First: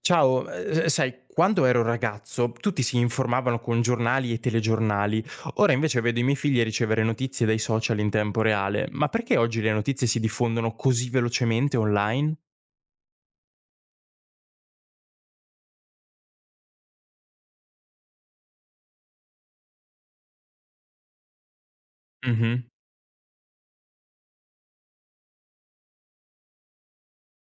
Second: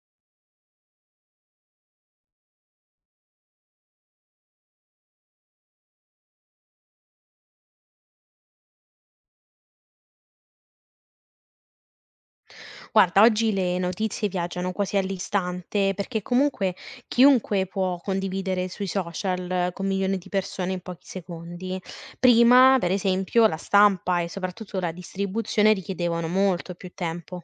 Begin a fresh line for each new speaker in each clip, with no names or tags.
Ciao, sai, quando ero ragazzo tutti si informavano con giornali e telegiornali, ora invece vedo i miei figli ricevere notizie dai social in tempo reale, ma perché oggi le notizie si diffondono così velocemente online?
Guarda, oggi le notizie viaggiano quasi all'istante perché comunque chiunque può condividere sui social con milioni di persone in pochi secondi.
Mhm.
Prima, per esempio, la stampa e soprattutto la distribuzione richiedevano molto più tempo.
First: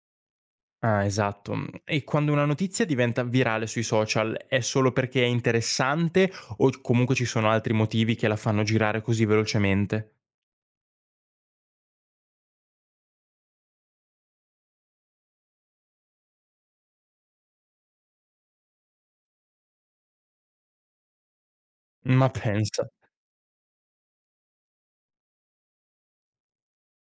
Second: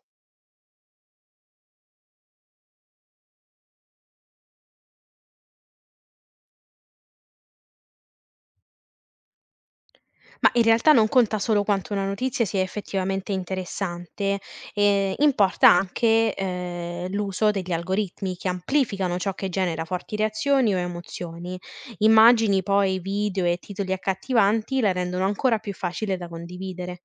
Ah, esatto. E quando una notizia diventa virale sui social è solo perché è interessante o comunque ci sono altri motivi che la fanno girare così velocemente?
Ma in realtà non conta solo quanto una notizia sia effettivamente interessante, importa anche, l'uso degli algoritmi che amplificano ciò che genera forti reazioni o emozioni.
Ma
Immagini,
pensa.
poi video e titoli accattivanti la rendono ancora più facile da condividere.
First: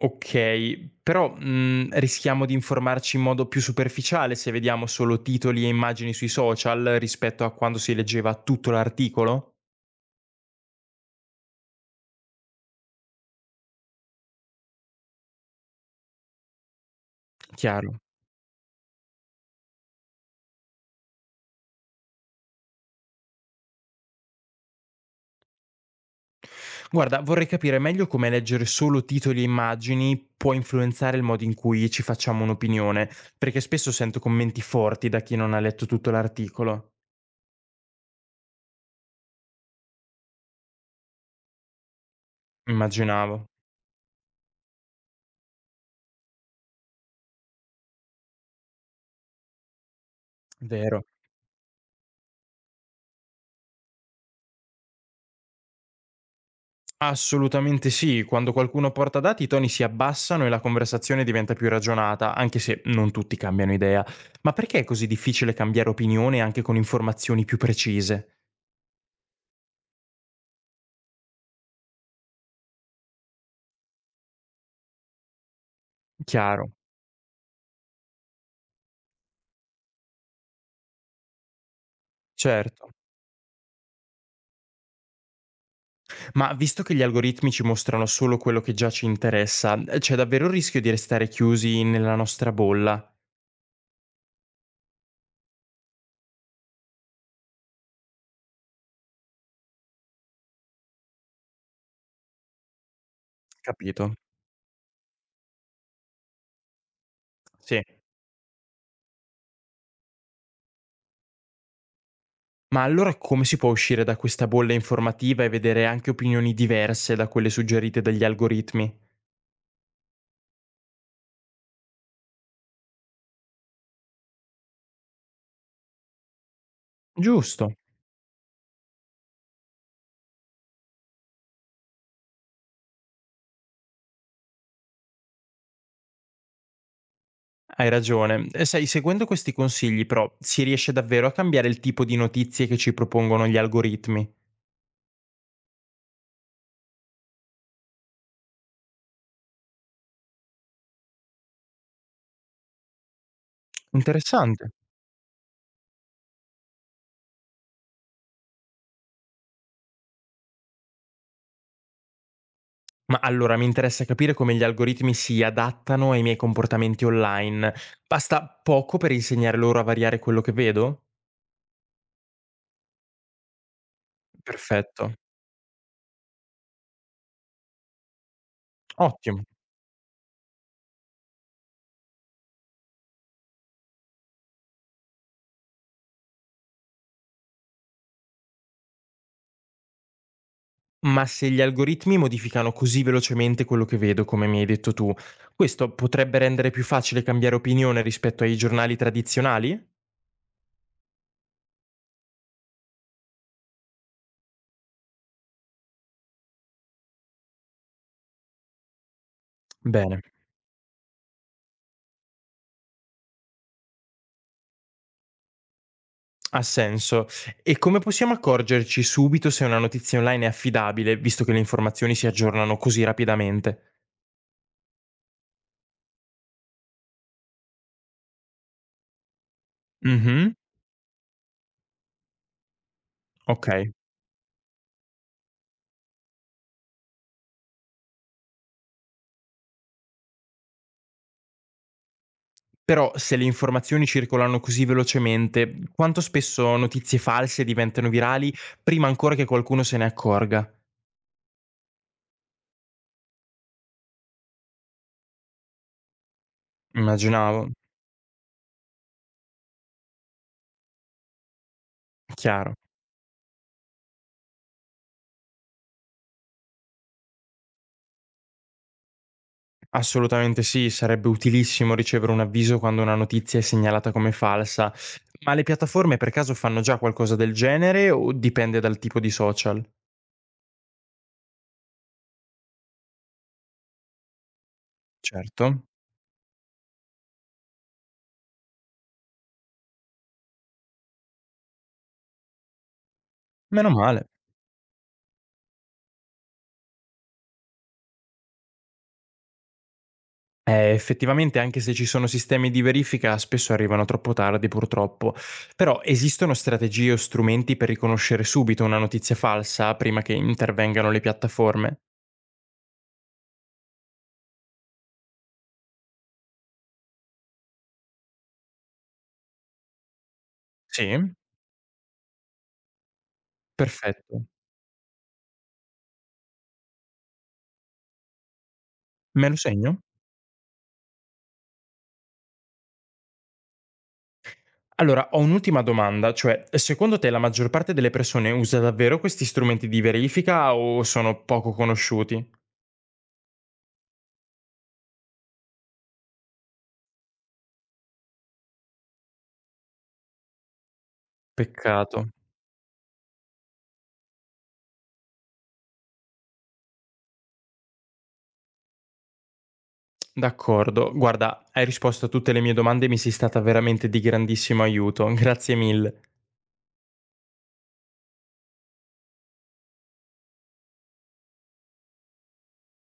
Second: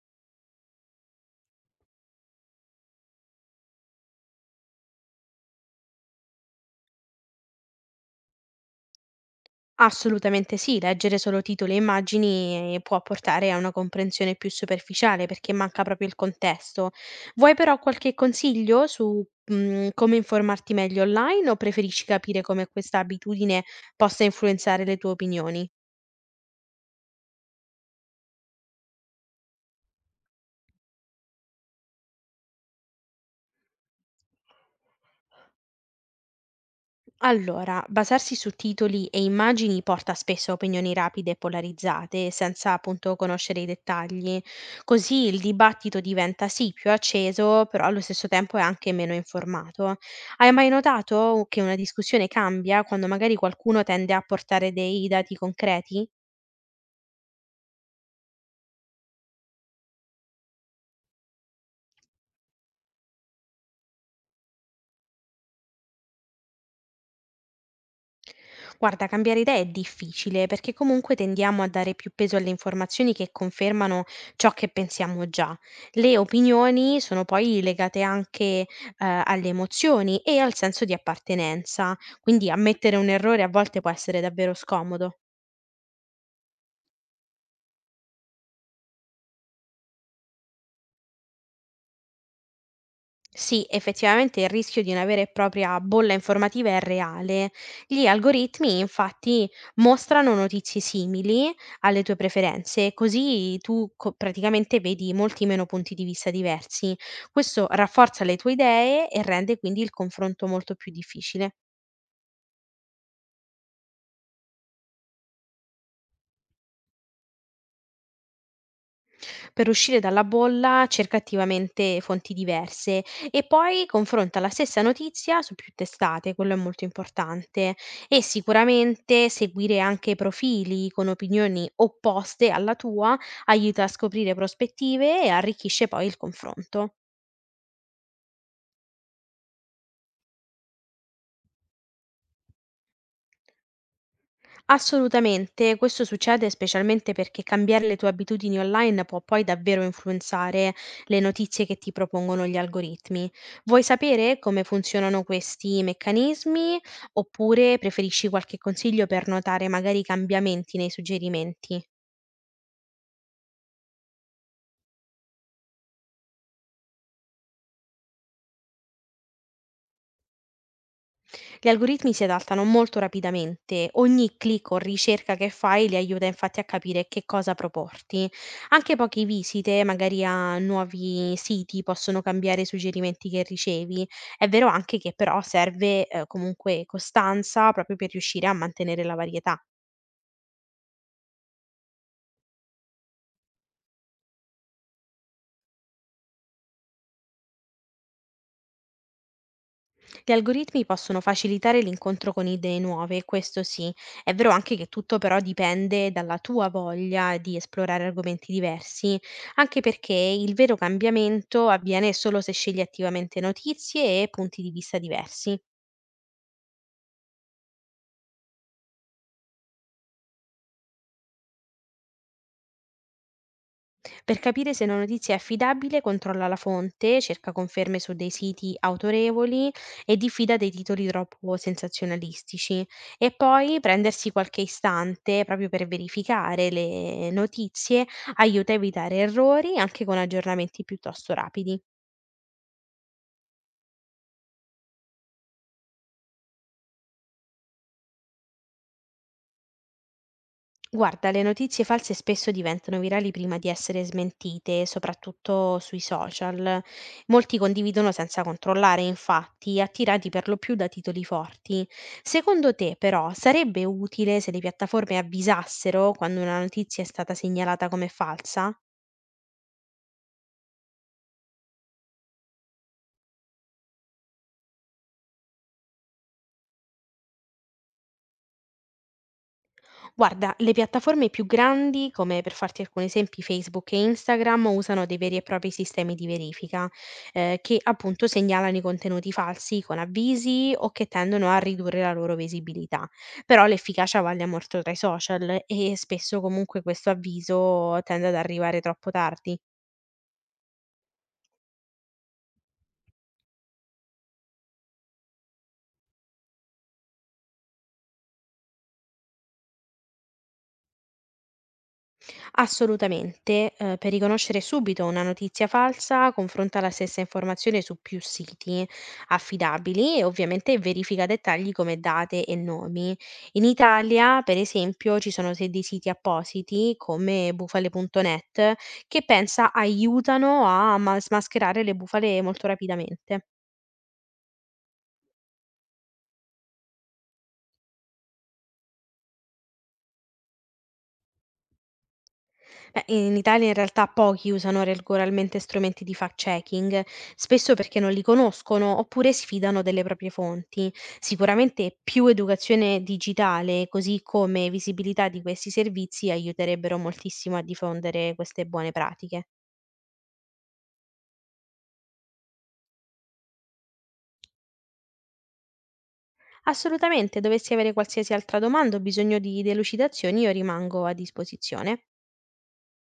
Okay, però, rischiamo di informarci in modo più superficiale se vediamo solo titoli e immagini sui social rispetto a quando si leggeva tutto l'articolo?
Assolutamente sì, leggere solo titoli e immagini può portare a una comprensione più superficiale perché manca proprio il contesto. Vuoi però
Chiaro.
qualche consiglio su, come informarti meglio online o preferisci capire come questa abitudine possa influenzare le tue opinioni?
Guarda, vorrei capire meglio come leggere solo titoli e immagini può influenzare il modo in cui ci facciamo un'opinione, perché spesso sento commenti forti da chi non ha letto tutto l'articolo.
Allora, basarsi su titoli e immagini porta spesso a opinioni rapide e polarizzate, senza appunto
Immaginavo.
conoscere i dettagli. Così il dibattito diventa sì più acceso, però allo stesso tempo è anche meno informato. Hai mai
Vero.
notato che una discussione cambia quando magari qualcuno tende a portare dei dati concreti?
Assolutamente sì, quando qualcuno porta dati i toni si abbassano e la conversazione diventa più ragionata, anche se non tutti cambiano idea. Ma perché è così difficile cambiare opinione anche con informazioni più precise?
Guarda, cambiare idea è difficile perché comunque tendiamo a dare più peso alle informazioni che confermano ciò che pensiamo già. Le
Chiaro,
opinioni sono poi legate anche alle emozioni e al senso di appartenenza, quindi
certo.
ammettere un errore a volte può essere davvero scomodo.
Ma visto che gli algoritmi ci mostrano solo quello che già ci interessa, c'è davvero il rischio di restare chiusi nella nostra bolla?
Sì, effettivamente il rischio di una vera e propria bolla informativa è reale. Gli algoritmi infatti mostrano notizie simili alle tue preferenze, così tu
Capito?
praticamente vedi molti meno punti di vista diversi. Questo
Sì.
rafforza le tue idee e rende quindi il confronto molto più difficile.
Ma allora come si può uscire da questa bolla informativa e vedere anche opinioni diverse da quelle suggerite dagli algoritmi?
Per uscire dalla bolla cerca attivamente fonti diverse e poi confronta la stessa notizia su più testate, quello è molto importante,
Giusto.
e sicuramente seguire anche profili con opinioni opposte alla tua aiuta a scoprire prospettive e arricchisce poi il confronto.
Hai ragione. E sai, seguendo questi consigli, però, si riesce davvero a cambiare il tipo di notizie che ci propongono gli algoritmi.
Assolutamente, questo succede specialmente perché cambiare le tue abitudini online può poi davvero influenzare le notizie che ti propongono gli algoritmi. Vuoi sapere come
Interessante.
funzionano questi meccanismi oppure preferisci qualche consiglio per notare magari i cambiamenti nei suggerimenti?
Ma allora mi interessa capire come gli algoritmi si adattano ai miei comportamenti online. Basta poco per insegnare loro a variare quello che vedo?
Gli algoritmi si adattano molto rapidamente, ogni clic o
Perfetto.
ricerca che fai li aiuta infatti a capire che cosa proporti. Anche poche
Ottimo.
visite, magari a nuovi siti, possono cambiare i suggerimenti che ricevi. È vero anche che però serve comunque costanza proprio per riuscire a mantenere la varietà.
Ma se gli algoritmi modificano così velocemente quello che vedo, come mi hai detto tu, questo potrebbe rendere più facile cambiare opinione rispetto ai giornali tradizionali?
Gli algoritmi possono facilitare l'incontro con idee nuove, questo sì. È vero anche che tutto però dipende dalla tua voglia di esplorare argomenti diversi, anche perché
Bene.
il vero cambiamento avviene solo se scegli attivamente notizie e punti di vista diversi.
Ha senso. E come possiamo accorgerci subito se una notizia online è affidabile, visto che le informazioni si aggiornano così rapidamente?
Per capire se una notizia è affidabile, controlla la fonte, cerca conferme su dei siti autorevoli e
Mh-mh,
diffida dei titoli troppo sensazionalistici. E
ok.
poi prendersi qualche istante proprio per verificare le notizie aiuta a evitare errori anche con aggiornamenti piuttosto rapidi.
Però se le informazioni circolano così velocemente, quanto spesso notizie false diventano virali prima ancora che qualcuno se ne accorga?
Guarda, le notizie false spesso diventano virali prima di essere smentite, soprattutto sui social. Molti
Immaginavo.
condividono senza controllare, infatti, attirati per lo più da titoli forti. Secondo
Chiaro.
te, però, sarebbe utile se le piattaforme avvisassero quando una notizia è stata segnalata come falsa?
Assolutamente sì, sarebbe utilissimo ricevere un avviso quando una notizia è segnalata come falsa. Ma le piattaforme per caso fanno già qualcosa del genere o dipende dal tipo di social?
Guarda, le piattaforme più grandi, come per farti alcuni esempi Facebook e Instagram, usano dei veri e
Certo.
propri sistemi di verifica, che appunto segnalano i contenuti falsi con avvisi o che tendono a ridurre la loro visibilità. Però
Meno
l'efficacia
male.
vaglia molto tra i social e spesso comunque questo avviso tende ad arrivare troppo tardi.
Effettivamente anche se ci sono sistemi di verifica spesso arrivano troppo tardi purtroppo, però esistono strategie o strumenti per riconoscere subito una notizia falsa prima che intervengano le piattaforme?
Assolutamente, per riconoscere subito una notizia falsa, confronta la stessa informazione su più siti affidabili e ovviamente verifica
Sì?
dettagli come date e nomi. In Italia,
Perfetto.
per esempio, ci sono dei siti appositi come bufale.net che
Me lo
pensa
segno?
aiutano a smascherare le bufale molto rapidamente.
Allora, ho un'ultima domanda, cioè, secondo te la maggior parte delle persone usa davvero questi strumenti di verifica o sono poco conosciuti?
In Italia in realtà pochi usano regolarmente strumenti di fact-checking, spesso perché non li conoscono oppure sfidano delle proprie fonti. Sicuramente più
Peccato.
educazione digitale, così come visibilità di questi servizi, aiuterebbero moltissimo a diffondere queste buone pratiche.
D'accordo. Guarda, hai risposto a tutte le mie domande e mi sei stata veramente di grandissimo aiuto. Grazie mille.
Assolutamente, dovessi avere qualsiasi altra domanda o bisogno di delucidazioni, io rimango a disposizione.